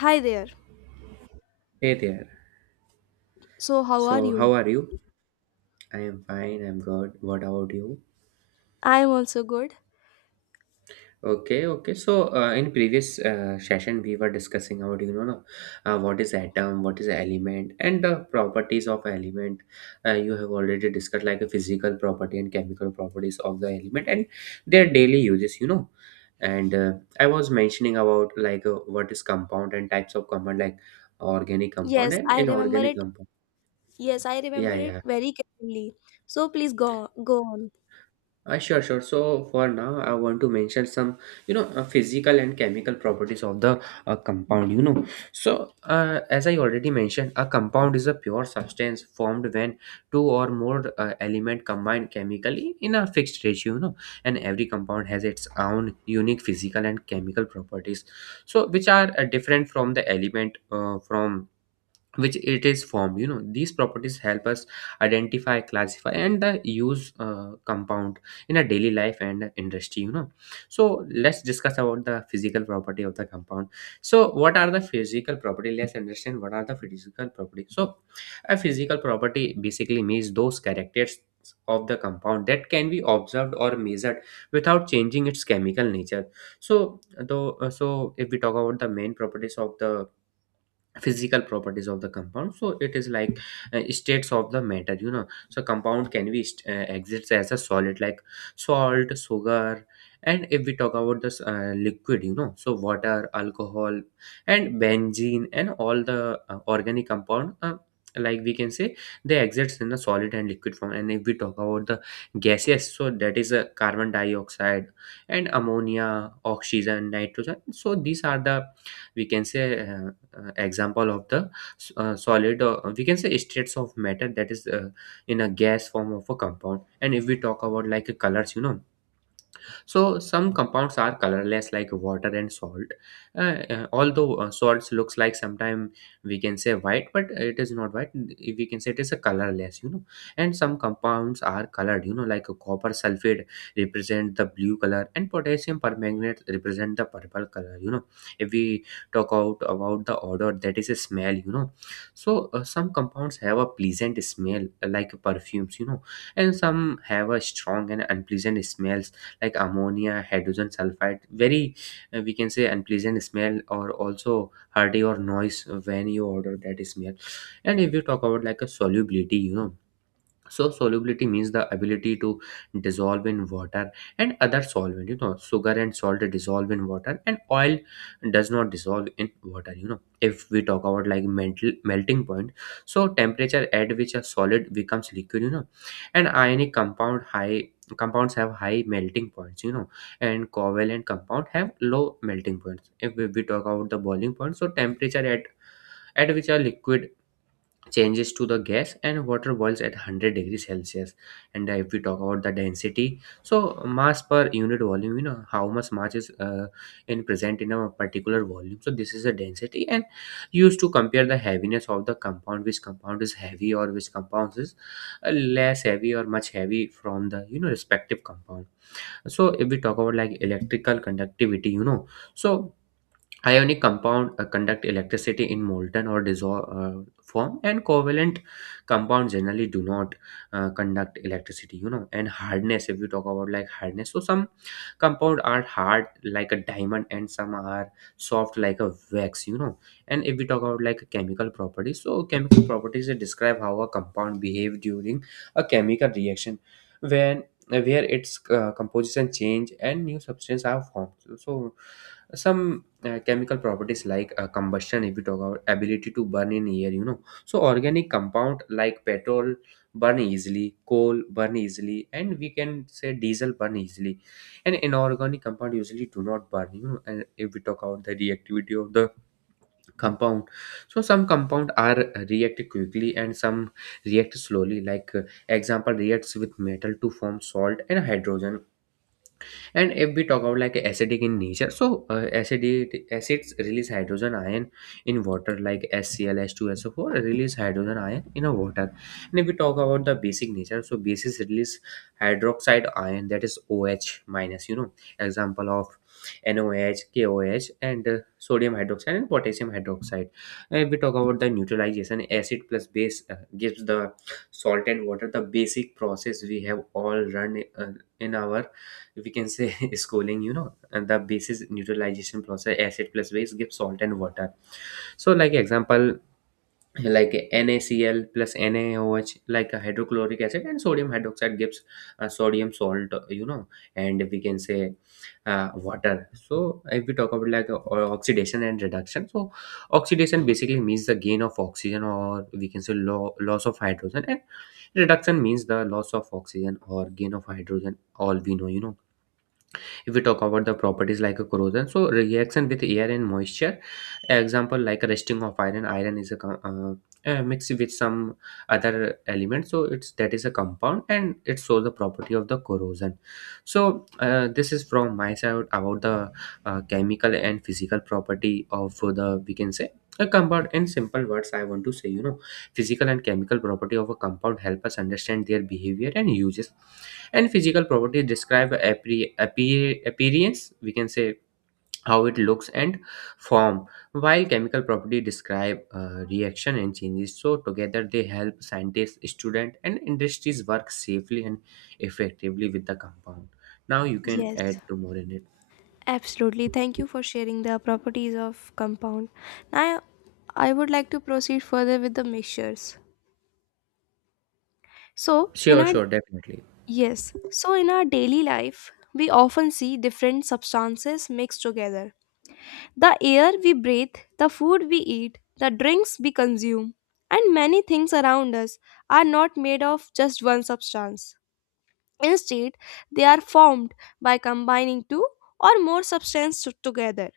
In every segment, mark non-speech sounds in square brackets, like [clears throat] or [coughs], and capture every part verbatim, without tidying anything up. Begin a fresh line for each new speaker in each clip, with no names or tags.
Hi there.
Hey there.
So, how are
So,
you?
how are you? I am fine. I'm good. What about you?
I am also good.
Okay, okay. So, uh, in previous uh, session, we were discussing about you know no, uh, what is atom, what is element, and the properties of element. Uh, you have already discussed like a physical property and chemical properties of the element and their daily uses. You know, and uh, I was mentioning about like uh, what is compound and types of compound, like organic compound
Yes,
and
I remember
inorganic
it.
compound.
Yes, I
Yeah,
remember it
yeah.
very clearly. So, please go go on.
Uh, sure, sure. So for now, I want to mention some, you know, uh, physical and chemical properties of the uh, compound. You know, so uh, as I already mentioned, a compound is a pure substance formed when two or more uh, element combine chemically in a fixed ratio. You know, and every compound has its own unique physical and chemical properties, so which are uh, different from the element uh, from which it is formed. You know, these properties help us identify, classify, and the use uh, compound in a daily life and industry. You know, so let's discuss about the physical property of the compound. So what are the physical property? Let's understand what are the physical property. So a physical property basically means those characters of the compound that can be observed or measured without changing its chemical nature. So though uh, so if we talk about the main properties of the physical properties of the compound, so it is like uh, states of the matter. You know, so compound can be st- uh, exits as a solid like salt, sugar. And if we talk about this uh, liquid, you know, so water, alcohol, and benzene, and all the uh, organic compound, uh, like we can say they exits in the solid and liquid form. And if we talk about the gaseous, so that is a carbon dioxide and ammonia, oxygen, nitrogen. So these are the, we can say, uh, uh, example of the uh, solid, or we can say states of matter, that is uh, in a gas form of a compound. And if we talk about like colors, you know, so some compounds are colorless like water and salt. Uh, uh, although uh, salts looks like sometimes we can say white, but it is not white. We can say it is a colorless, you know. And some compounds are colored, you know, like a copper sulfate represent the blue color, and potassium permanganate represent the purple color, you know. If we talk out about the odor, that is a smell, you know. So uh, some compounds have a pleasant smell uh, like perfumes, you know, and some have a strong and unpleasant smells like ammonia, hydrogen sulfide, very uh, we can say unpleasant smell, or also hearty or noise when you order that smell. And if you talk about like a solubility, you know, so solubility means the ability to dissolve in water and other solvent. You know, sugar and salt dissolve in water, and oil does not dissolve in water. You know, if we talk about like mental melting point, so temperature at which a solid becomes liquid. You know, and ionic compound high compounds have high melting points. You know, and covalent compound have low melting points. If we, we talk about the boiling point, so temperature at at which a liquid changes to the gas, and water boils at one hundred degrees celsius. And uh, if we talk about the density, so mass per unit volume. You know, how much mass is uh, in present in a particular volume, so this is the density, and used to compare the heaviness of the compound, which compound is heavy or which compound is uh, less heavy or much heavy from the, you know, respective compound. So if we talk about like electrical conductivity, you know, so ionic compound uh, conduct electricity in molten or dissolved uh, form, and covalent compounds generally do not uh, conduct electricity. You know, and hardness. If you talk about like hardness, so some compound are hard like a diamond, and some are soft like a wax. You know, and if we talk about like chemical properties, so chemical properties, they describe how a compound behave during a chemical reaction when where its uh, composition change and new substance are formed. So some uh, chemical properties like uh, combustion, if you talk about ability to burn in air. You know, so organic compound like petrol burn easily, coal burn easily, and we can say diesel burn easily. And inorganic compound usually do not burn. You know, and if we talk about the reactivity of the compound, so some compound are uh, react quickly and some react slowly, like uh, example reacts with metal to form salt and hydrogen. And if we talk about like acidic in nature, so uh, acidity, acids release hydrogen ion in water like HCl, H2SO4 release hydrogen ion in a water. And if we talk about the basic nature, so bases release hydroxide ion, that is OH minus. You know, example of N O H, K O H, and uh, sodium hydroxide and potassium hydroxide. And if we talk about the neutralization, acid plus base uh, gives the salt and water, the basic process we have all run uh, in our, we can say, [laughs] schooling. You know, and the basis neutralization process, acid plus base gives salt and water. So like example, like NaCl plus NaOH, like a hydrochloric acid and sodium hydroxide gives uh, sodium salt. You know, and we can say uh, water. So if we talk about like uh, oxidation and reduction, so oxidation basically means the gain of oxygen, or we can say lo- loss of hydrogen, and reduction means the loss of oxygen or gain of hydrogen, all we know. You know, if we talk about the properties like a corrosion, so reaction with air and moisture, example like rusting of iron. Iron is a co- uh, uh, mixed with some other element, so it's that is a compound, and it shows the property of the corrosion. So uh, this is from my side about the uh, chemical and physical property of the, we can say, a compound. In simple words, I want to say, you know, physical and chemical property of a compound help us understand their behavior and uses, and physical properties describe appre- appear- appearance, we can say how it looks and form, while chemical property describe uh, reaction and changes. So together they help scientists, students, and industries work safely and effectively with the compound. Now you can
Yes,
add to more in it.
absolutely. Thank you for sharing the properties of compound. Now, I would like to proceed further with the mixtures. So, in
Sure,
our
sure, definitely.
yes, so in our daily life, we often see different substances mixed together. The air we breathe, the food we eat, the drinks we consume, and many things around us are not made of just one substance. Instead, they are formed by combining two or more substances together.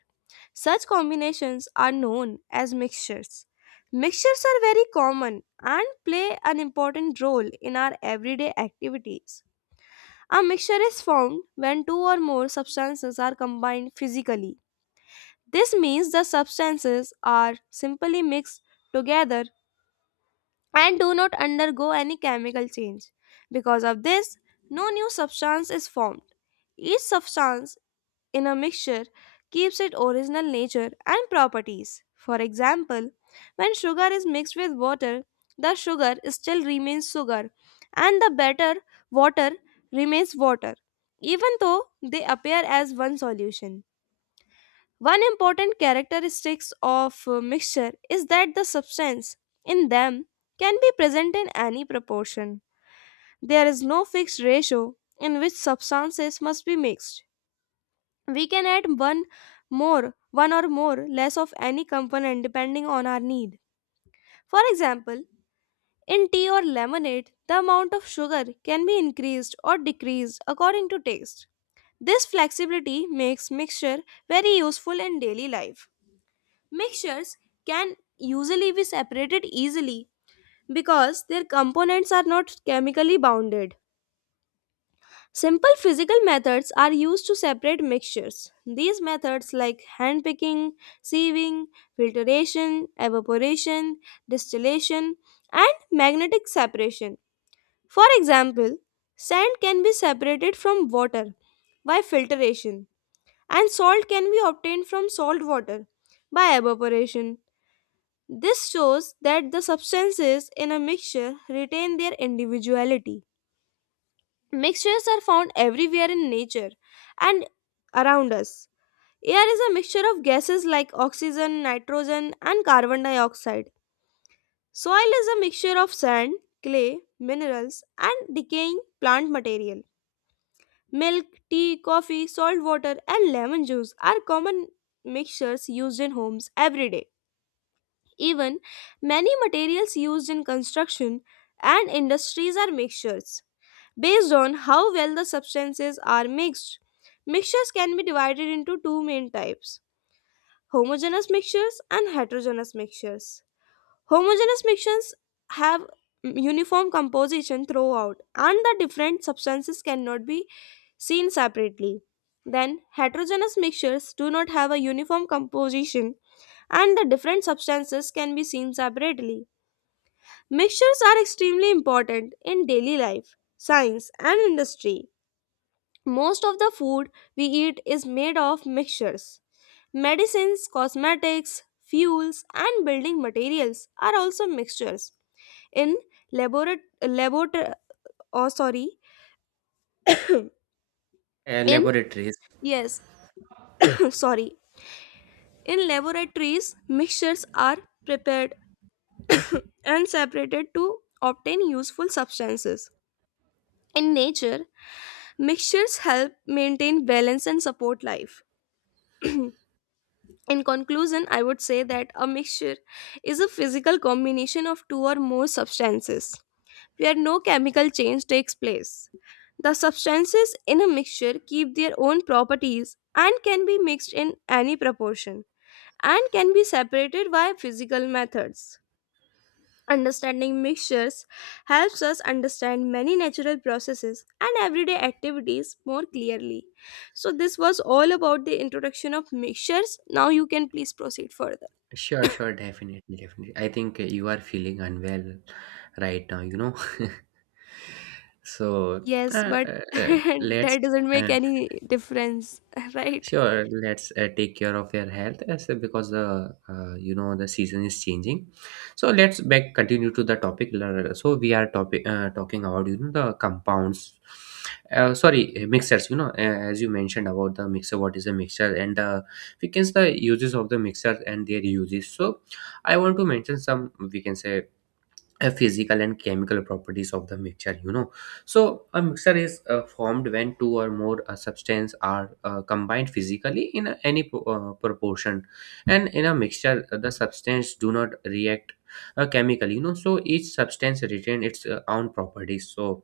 Such combinations are known as mixtures. Mixtures are very common and play an important role in our everyday activities. A mixture is formed when two or more substances are combined physically. This means the substances are simply mixed together and do not undergo any chemical change. Because of this, no new substance is formed. Each substance in a mixture keeps its original nature and properties. For example, when sugar is mixed with water, the sugar still remains sugar and the better water remains water, even though they appear as one solution. One important characteristic of uh, mixture is that the substance in them can be present in any proportion. There is no fixed ratio in which substances must be mixed. We can add one more, one or more less of any component depending on our need. For example, in tea or lemonade, the amount of sugar can be increased or decreased according to taste. This flexibility makes mixture very useful in daily life. Mixtures can usually be separated easily because their components are not chemically bounded. Simple physical methods are used to separate mixtures. These methods, like hand picking, sieving, filtration, evaporation, distillation, and magnetic separation. For example, sand can be separated from water by filtration, and salt can be obtained from salt water by evaporation. This shows that the substances in a mixture retain their individuality. Mixtures are found everywhere in nature and around us. Air is a mixture of gases like oxygen, nitrogen, and carbon dioxide. Soil is a mixture of sand, clay, minerals, and decaying plant material. Milk, tea, coffee, salt water, and lemon juice are common mixtures used in homes every day. Even many materials used in construction and industries are mixtures. Based on how well the substances are mixed, mixtures can be divided into two main types: homogeneous mixtures and heterogeneous mixtures. Homogeneous mixtures have uniform composition throughout, and the different substances cannot be seen separately. Then, heterogeneous mixtures do not have a uniform composition and the different substances can be seen separately. Mixtures are extremely important in daily life, science, and industry. Most of the food we eat is made of mixtures. Medicines, cosmetics, fuels, and building materials are also mixtures. In laborat- labor- oh, sorry,
Uh,
in
laboratories.
yes, [coughs] sorry, in laboratories, mixtures are prepared and separated to obtain useful substances. In nature, mixtures help maintain balance and support life. In conclusion, I would say that a mixture is a physical combination of two or more substances where no chemical change takes place. The substances in a mixture keep their own properties and can be mixed in any proportion and can be separated by physical methods. Understanding mixtures helps us understand many natural processes and everyday activities more clearly. So, this was all about the introduction of mixtures. Now, you can please proceed further.
Sure, sure, definitely, definitely. I think uh, you are feeling unwell right now, you know. [laughs] So uh,
Yes, but
uh,
[laughs]
uh, let's
that doesn't
uh,
make any difference, [laughs] right?
Sure, let's uh, take care of your health as uh, because the uh, you know the season is changing. So let's back continue to the topic. L- uh, So we are topic uh, talking about, you know, the compounds. Uh, sorry, uh, mixers. You know, uh, as you mentioned about the mixer, what is a mixer and the, we can say, the uses of the mixer and their uses. So I want to mention some, we can say, uh, physical and chemical properties of the mixture. You know, so a mixture is uh, formed when two or more uh, substance are uh, combined physically in a- any pro- uh, proportion. And in a mixture uh, the substance do not react uh, chemically. You know, so each substance retain its uh, own properties. So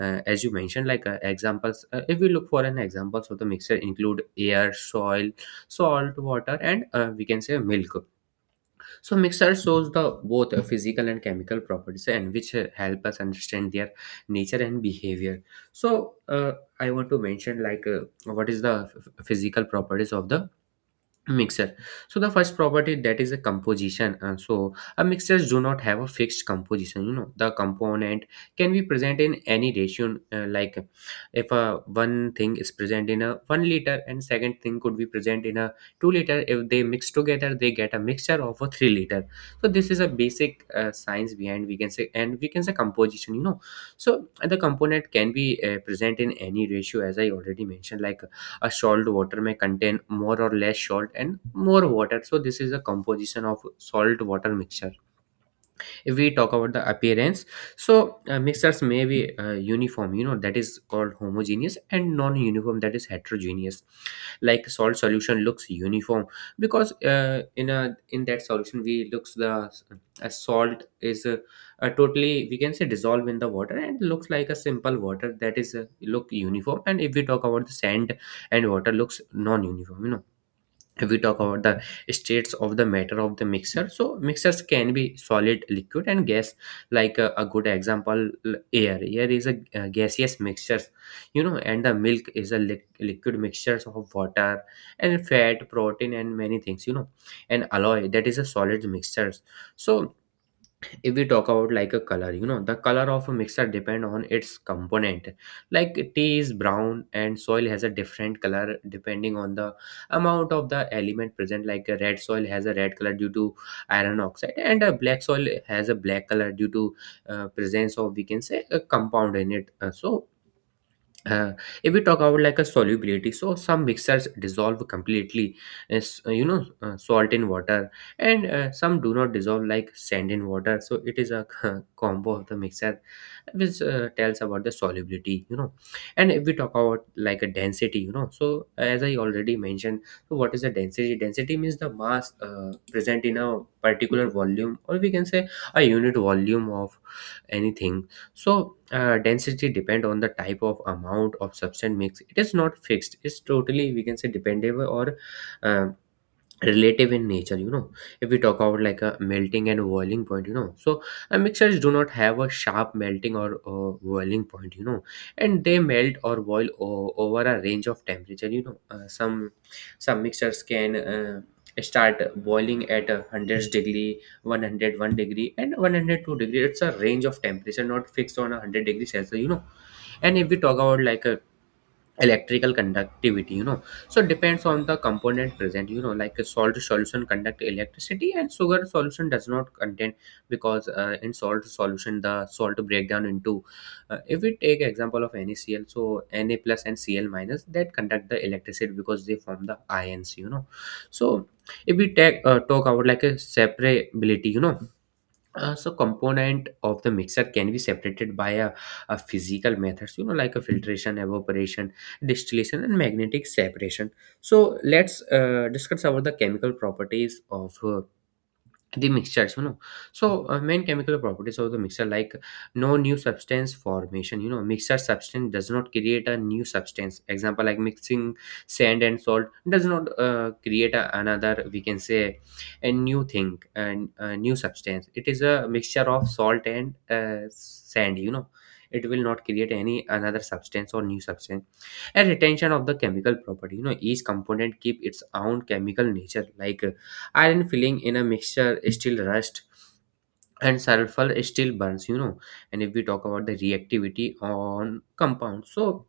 uh, as you mentioned like uh, examples, uh, if we look for an examples of the mixture include air, soil, salt water, and uh, we can say milk. So mixer shows the both uh, physical and chemical properties, and which uh, help us understand their nature and behavior. So uh, I want to mention like uh, what is the f- physical properties of the mixer. So the first property that is a composition. Uh, so a mixers do not have a fixed composition, you know, the component can be present in any ratio, uh, like if uh, one thing is present in a one liter and second thing could be present in a two liter, if they mix together they get a mixture of a three liter. So this is a basic uh, science behind, we can say, and we can say composition, you know. So the component can be uh, present in any ratio, as I already mentioned, like a salt water may contain more or less salt and more water. So this is a composition of salt water mixture. If we talk about the appearance, so uh, mixers may be uh, uniform, you know, that is called homogeneous, and non-uniform, that is heterogeneous. Like salt solution looks uniform, because uh, in a in that solution we looks the a salt is a, a totally, we can say, dissolve in the water and looks like a simple water, that is uh look uniform. And if we talk about the sand and water, looks non-uniform, you know. If we talk about the states of the matter of the mixer, so mixers can be solid, liquid and gas. Like uh, a good example, l- air air is a uh, gaseous mixtures, you know. And the milk is a li- liquid mixtures of water and fat, protein and many things, you know. And alloy, that is a solid mixtures. So if we talk about like a color, you know, the color of a mixture depend on its component. Like tea is brown, and soil has a different color depending on the amount of the element present. Like a red soil has a red color due to iron oxide, and a black soil has a black color due to uh, presence of, we can say, a compound in it. Uh, so uh, if we talk about like a solubility, so some mixtures dissolve completely, as uh, you know uh, salt in water, and uh, some do not dissolve, like sand in water. So it is a [laughs] combo of the mixture which uh, tells about the solubility, you know. And if we talk about like a density, you know, so as I already mentioned. So what is the density? Density means the mass uh, present in a particular volume, or we can say a unit volume of anything. So uh, density depend on the type of amount of substance mix. It is not fixed, it's totally, we can say, dependable or um, relative in nature, you know. If we talk about like a melting and boiling point, you know, so uh, mixers do not have a sharp melting or uh, boiling point, you know, and they melt or boil o- over a range of temperature, you know. Uh, some some mixers can uh, start boiling at a one hundred degree, one hundred one degree and one hundred two degree. It's a range of temperature, not fixed on a one hundred degree celsius, you know. And if we talk about like a electrical conductivity, you know, so depends on the component present, you know. Like a salt solution conduct electricity and sugar solution does not contain, because uh, in salt solution the salt break down into, uh, if we take example of NaCl, so Na plus and Cl minus that conduct the electricity because they form the ions, you know. So if we take uh, talk about like a separability, you know, uh, so component of the mixer can be separated by a, a physical methods, you know, like a filtration, evaporation, distillation and magnetic separation. So let's uh, discuss about the chemical properties of uh, the mixtures, you know. So uh, main chemical properties of the mixture, like no new substance formation, you know. Mixture substance does not create a new substance. Example, like mixing sand and salt does not uh, create a, another, we can say, a new thing and a new substance. It is a mixture of salt and uh, sand, you know. It will not create any another substance or new substance. And retention of the chemical property, you know, each component keep its own chemical nature. Like uh, iron filling in a mixture still rust, and sulfur still burns, you know. And if we talk about the reactivity on compound, so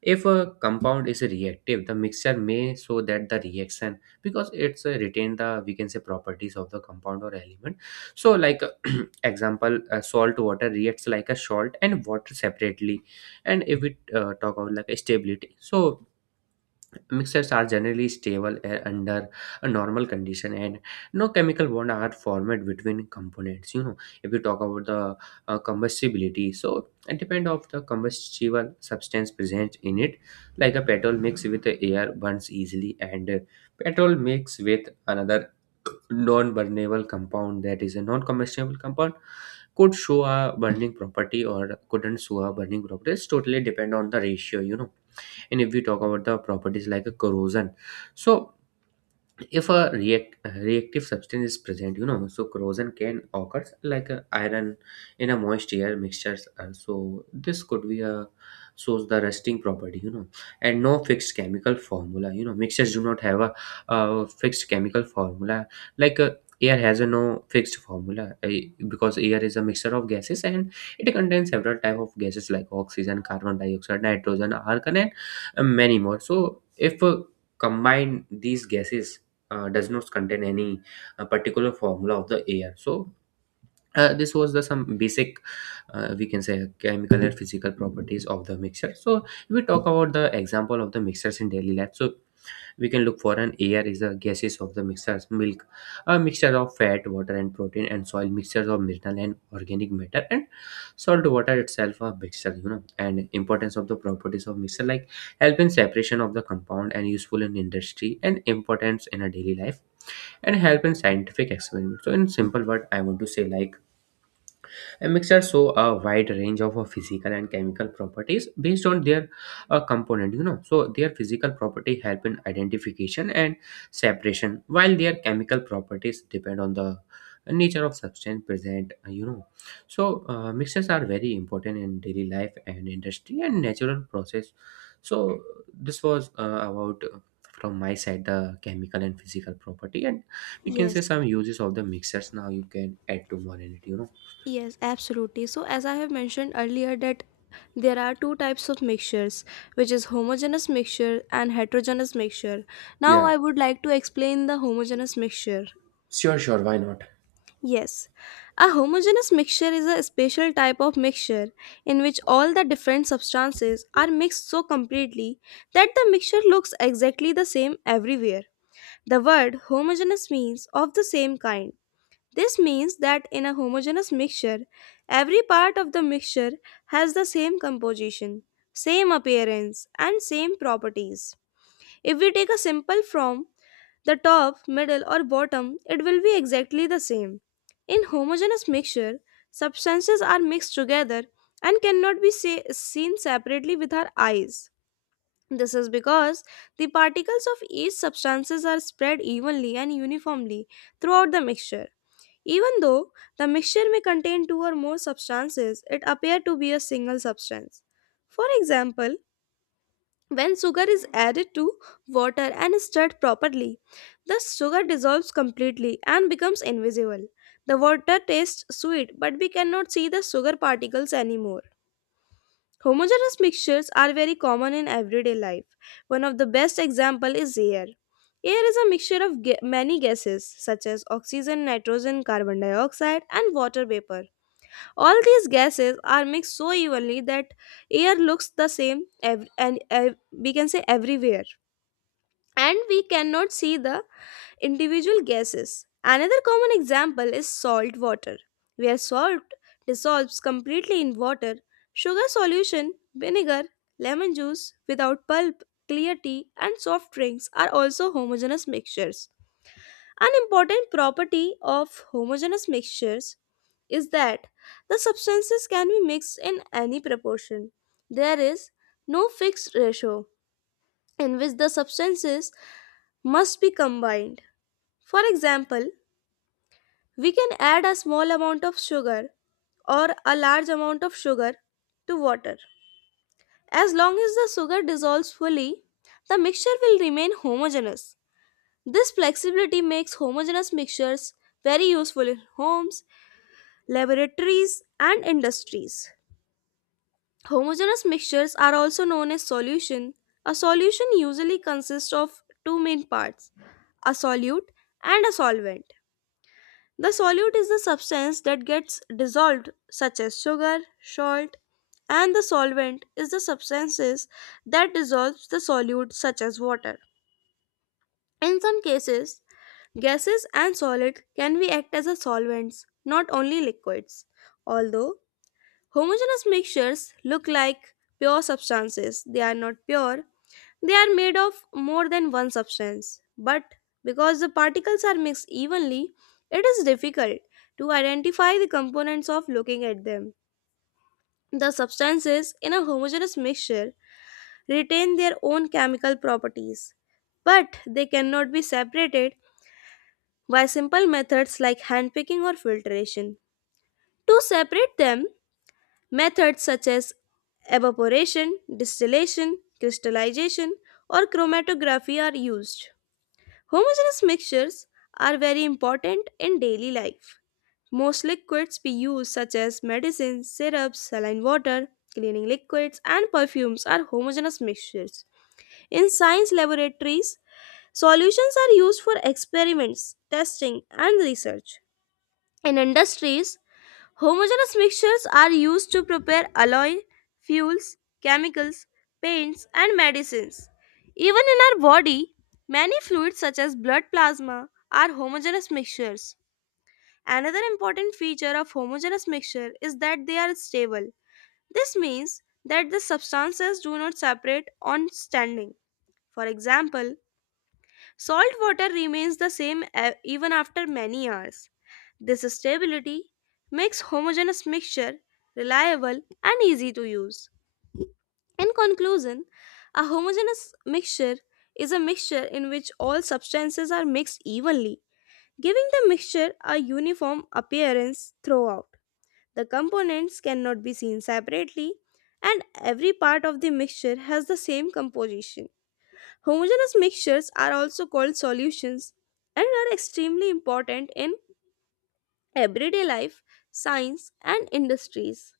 if a compound is reactive, the mixture may show that the reaction, because it's uh, retain the, we can say, properties of the compound or element. So like, [clears throat] example, uh, salt water reacts like a salt and water separately. And if we uh, talk about like a stability, so mixtures are generally stable uh, under a normal condition, and no chemical bond are formed between components, you know. If you talk about the uh, combustibility, so it depends of the combustible substance present in it. Like a petrol mix with the air burns easily, and uh, petrol mix with another non-burnable compound, that is a non-combustible compound, could show a burning property or couldn't show a burning property. It's totally depend on the ratio, you know. And if we talk about the properties like a corrosion, so if a react, reactive substance is present, you know, so corrosion can occur, like uh, iron in a moist air mixtures, uh, so this could be a shows the rusting property, you know. And no fixed chemical formula, you know, mixtures do not have a, uh fixed chemical formula. Like uh, air has a no fixed formula, uh, because air is a mixture of gases, and it contains several type of gases like oxygen, carbon dioxide, nitrogen, argon, and uh, many more. So if uh, combine these gases, uh, does not contain any uh, particular formula of the air. So uh, this was the some basic uh, we can say chemical and physical properties of the mixture. So if we talk about the example of the mixtures in daily life, so we can look for an air is the gases of the mixtures, milk a mixture of fat, water and protein, and soil mixtures of mineral and organic matter, and salt water itself a mixture, you know. And importance of the properties of mixture, like help in separation of the compound, and useful in industry, and importance in a daily life, and help in scientific experiments. So in simple word, I want to say, like a mixture show a wide range of uh, physical and chemical properties based on their uh, component. You know, so their physical property help in identification and separation, while their chemical properties depend on the nature of substance present. uh, You know, so uh, mixers are very important in daily life and industry and natural process. So this was uh, about. uh, From my side, the chemical and physical property, and we can say
Yes,
some uses of the mixtures. Now you can add to more in it, you know.
yes, absolutely. So, as I have mentioned earlier, that there are two types of mixtures, which is homogeneous mixture and heterogeneous mixture. Now,
Yeah,
I would like to explain the homogeneous mixture.
sure, sure, why not?
Yes, a homogeneous mixture is a special type of mixture in which all the different substances are mixed so completely that the mixture looks exactly the same everywhere. The word homogeneous means of the same kind. This means that in a homogeneous mixture, every part of the mixture has the same composition, same appearance, and same properties. If we take a simple form, the top, middle, or bottom, it will be exactly the same. In homogeneous mixture, substances are mixed together and cannot be se- seen separately with our eyes. This is because the particles of each substances are spread evenly and uniformly throughout the mixture. Even though the mixture may contain two or more substances, it appear to be a single substance. For example, when sugar is added to water and stirred properly, the sugar dissolves completely and becomes invisible. The water tastes sweet, but we cannot see the sugar particles anymore. Homogeneous mixtures are very common in everyday life. One of the best example is air. Air is a mixture of ga- many gases such as oxygen, nitrogen, carbon dioxide, and water vapor. All these gases are mixed so evenly that air looks the same ev- and ev- we can say everywhere and we cannot see the individual gases. Another common example is salt water, where salt dissolves completely in water. Sugar solution, vinegar, lemon juice without pulp, clear tea, and soft drinks are also homogeneous mixtures. An important property of homogeneous mixtures is that the substances can be mixed in any proportion. There is no fixed ratio in which the substances must be combined. For example, we can add a small amount of sugar or a large amount of sugar to water. As long as the sugar dissolves fully, the mixture will remain homogeneous. This flexibility makes homogeneous mixtures very useful in homes, laboratories, and industries. Homogeneous mixtures are also known as solution. A solution usually consists of two main parts, a solute and a solvent. The solute is the substance that gets dissolved, such as sugar, salt, and the solvent is the substances that dissolves the solute, such as water. In some cases, gases and solids can be act as a solvents, not only liquids. Although homogeneous mixtures look like pure substances, they are not pure. They are made of more than one substance, but because the particles are mixed evenly, it is difficult to identify the components of looking at them. The substances in a homogeneous mixture retain their own chemical properties, but they cannot be separated by simple methods like handpicking or filtration. To separate them, methods such as evaporation, distillation, crystallization, or chromatography are used. Homogeneous mixtures are very important in daily life. Most liquids we use, such as medicines, syrups, saline water, cleaning liquids, and perfumes, are homogeneous mixtures. In science laboratories, solutions are used for experiments, testing, and research. In industries, homogeneous mixtures are used to prepare alloy, fuels, chemicals, paints, and medicines. Even in our body, many fluids such as blood plasma are homogeneous mixtures. Another important feature of homogeneous mixture is that they are stable. This means that the substances do not separate on standing. For example, salt water remains the same e- even after many hours. This stability makes homogeneous mixture reliable and easy to use. In conclusion, a homogeneous mixture is a mixture in which all substances are mixed evenly, giving the mixture a uniform appearance throughout. The components cannot be seen separately, and every part of the mixture has the same composition. Homogeneous mixtures are also called solutions and are extremely important in everyday life, science, and industries.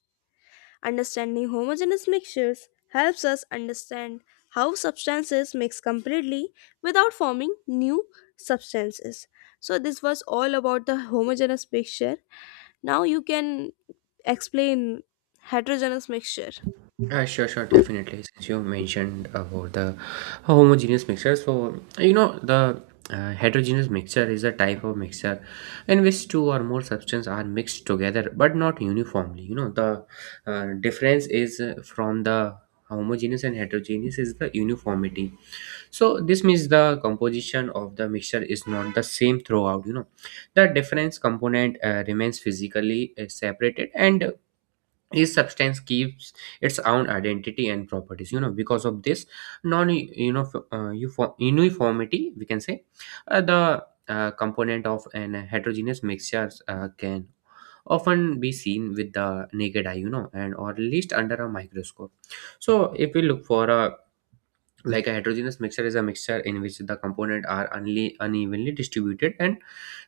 Understanding homogeneous mixtures helps us understand how substances mix completely without forming new substances. So, this was all about the homogeneous mixture. Now, you can explain heterogeneous mixture.
Uh, sure, sure, definitely. Since you mentioned about the homogeneous mixture, so you know the uh, heterogeneous mixture is a type of mixture in which two or more substances are mixed together but not uniformly. You know, the uh, difference is uh, from the homogeneous and heterogeneous is the uniformity. So this means the composition of the mixture is not the same throughout. You know, the difference component uh, remains physically uh, separated, and each substance keeps its own identity and properties, you know. Because of this non you know f- uh, uniform- uniformity, we can say uh, the uh, component of an heterogeneous mixture uh, can often be seen with the naked eye, you know, and or at least under a microscope. So if we look for a, like a heterogeneous mixture is a mixture in which the component are only unevenly distributed, and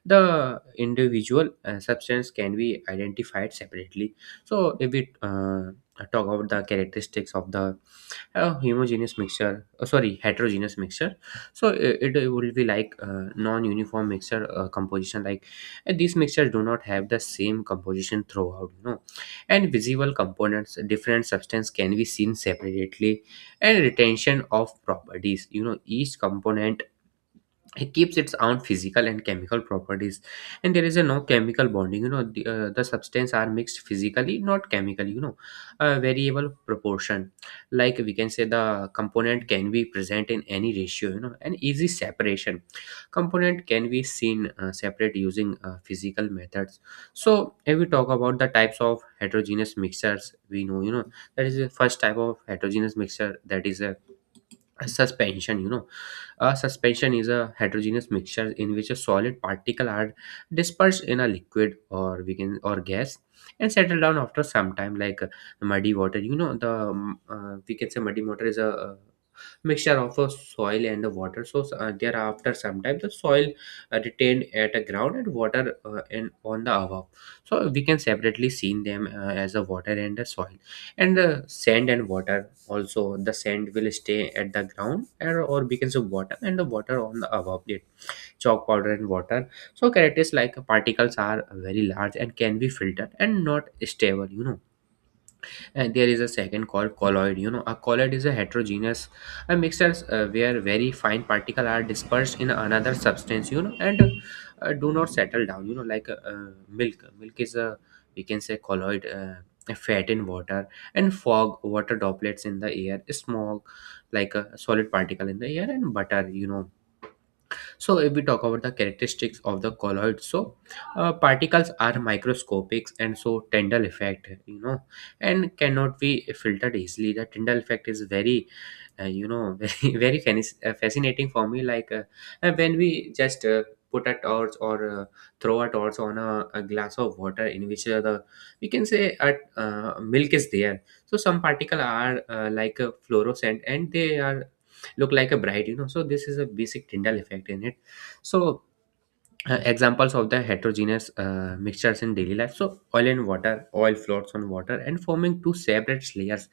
the individual uh, substance can be identified separately. So if we uh, talk about the characteristics of the uh, homogeneous mixture uh, sorry heterogeneous mixture, so it, it will be like uh, non-uniform mixture uh, composition. Like uh, these mixtures do not have the same composition throughout, you know. And visible components, different substance can be seen separately. And retention of properties, you know, each component, it keeps its own physical and chemical properties. And there is a no chemical bonding, you know, the, uh, the substance are mixed physically, not chemically, you know. A variable proportion, like we can say, the component can be present in any ratio, you know. An easy separation, component can be seen uh, separate using uh, physical methods. So if we talk about the types of heterogeneous mixtures, we know, you know, that is the first type of heterogeneous mixture, that is a suspension, you know. A suspension is a heterogeneous mixture in which a solid particle are dispersed in a liquid, or we can or gas, and settle down after some time. Like uh, muddy water, you know, the um, uh, we can say muddy water is a uh, mixture of a soil and the water. So uh, thereafter sometimes the soil uh, retained at a ground and water uh, in on the above. So we can separately seen them uh, as a water and the soil. And the sand and water, also the sand will stay at the ground, or, or becomes a water and the water on the above it. Chalk powder and water. So characters like particles are very large and can be filtered and not stable, you know. And there is a second called colloid, you know. A colloid is a heterogeneous a mixture uh, where very fine particles are dispersed in another substance, you know, and uh, do not settle down, you know. Like uh, uh, milk, milk is a, we can say, colloid, uh, a fat in water. And fog, water droplets in the air, smoke, like a solid particle in the air, and butter, you know. So if we talk About the characteristics of the colloid, so uh, particles are microscopic and so Tyndall effect, you know, and cannot be filtered easily. The Tyndall effect is very uh, you know [laughs] very very fanis- uh, fascinating for me, like uh, uh, when we just uh, put a torch or uh, throw a torch on a, a glass of water in which uh, the we can say a uh, milk is there. So some particles are uh, like uh, fluorescent and they are look like a bride, you know. So this is a basic Tyndall effect in it. So uh, examples of the heterogeneous uh, mixtures in daily life: so oil and water, oil floats on water and forming two separate layers.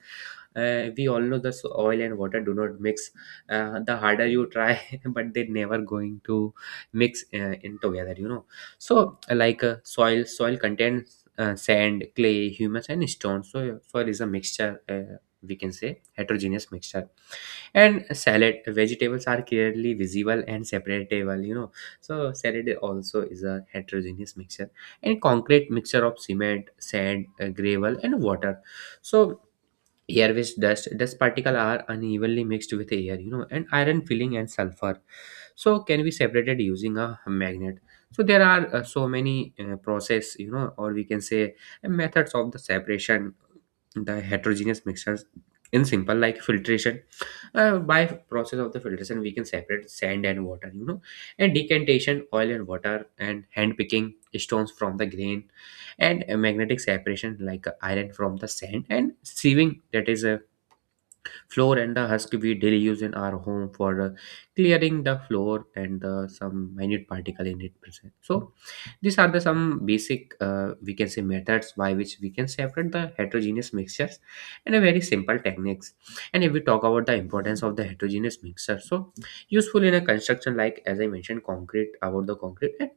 uh, We all know this, oil and water do not mix, uh, the harder you try. [laughs] But they are never going to mix uh, in together, you know. So uh, like uh, soil soil contains uh, sand, clay, humus and stone. So uh, soil is a mixture, uh, we can say heterogeneous mixture. And salad, vegetables are clearly visible and separatable, you know. So salad also is a heterogeneous mixture. And concrete, mixture of cement, sand, uh, gravel, and water. So air with dust, dust particles are unevenly mixed with air, you know, and iron filling and sulfur. So can be separated using a magnet. So there are uh, so many uh, process, you know, or we can say uh, methods of the separation, the heterogeneous mixtures. In simple, like filtration, uh, by process of the filtration we can separate sand and water, you know, and decantation, oil and water, and hand picking stones from the grain, and a magnetic separation like uh, iron from the sand, and sieving, that is a floor and the husk we daily use in our home for uh, clearing the floor and uh, some minute particle in it present. So these are the some basic uh, we can say methods by which we can separate the heterogeneous mixtures, and a very simple techniques. And if we talk about the importance of the heterogeneous mixture, so useful in a construction, like as I mentioned concrete, about the concrete, and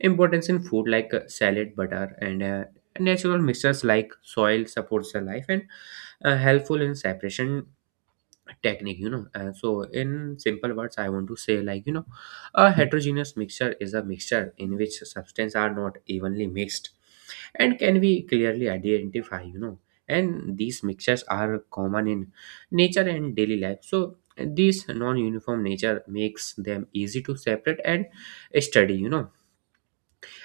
importance in food like uh, salad, butter and uh, natural mixtures like soil supports the life, and uh, helpful in separation technique, you know. And so in simple words I want to say, like, you know, a heterogeneous mixture is a mixture in which substances are not evenly mixed and can be clearly identified, you know. And these mixtures are common in nature and daily life, so this non-uniform nature makes them easy to separate and study, you know.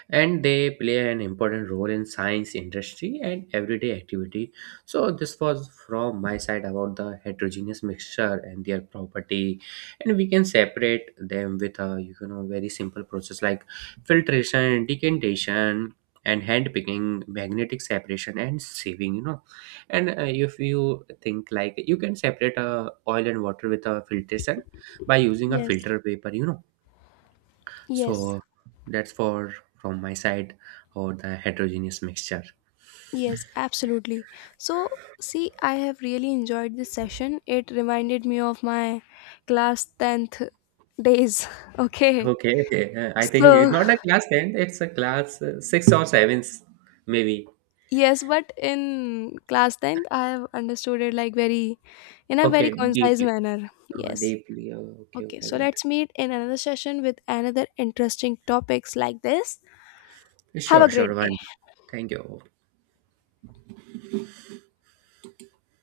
And they play an important role in science, industry and everyday activity. So this was from my side about the heterogeneous mixture and their property, and we can separate them with a, you know, very simple process like filtration, decantation, and hand picking, magnetic separation and sieving, you know. And uh, if you think, like, you can separate uh, oil and water with a filtration by using a
Yes,
filter paper, you know.
yes.
So that's for from my side or the heterogeneous mixture.
Yes, absolutely. So, see, I have really enjoyed this session. It reminded me of my class tenth days. [laughs] Okay.
Okay, okay. Uh, I think it's
So,
not a class ten, it's a class uh, six or seven, maybe.
yes, but in class tenth, I have understood it like very, in a very
Okay,
concise
deeply.
manner.
Uh,
Yes.
deeply. Uh, okay,
Okay.
okay,
So,
got
let's meet in another session with another interesting topics like this.
it.
Have
Sure,
a great
sure,
day.
one. Thank you.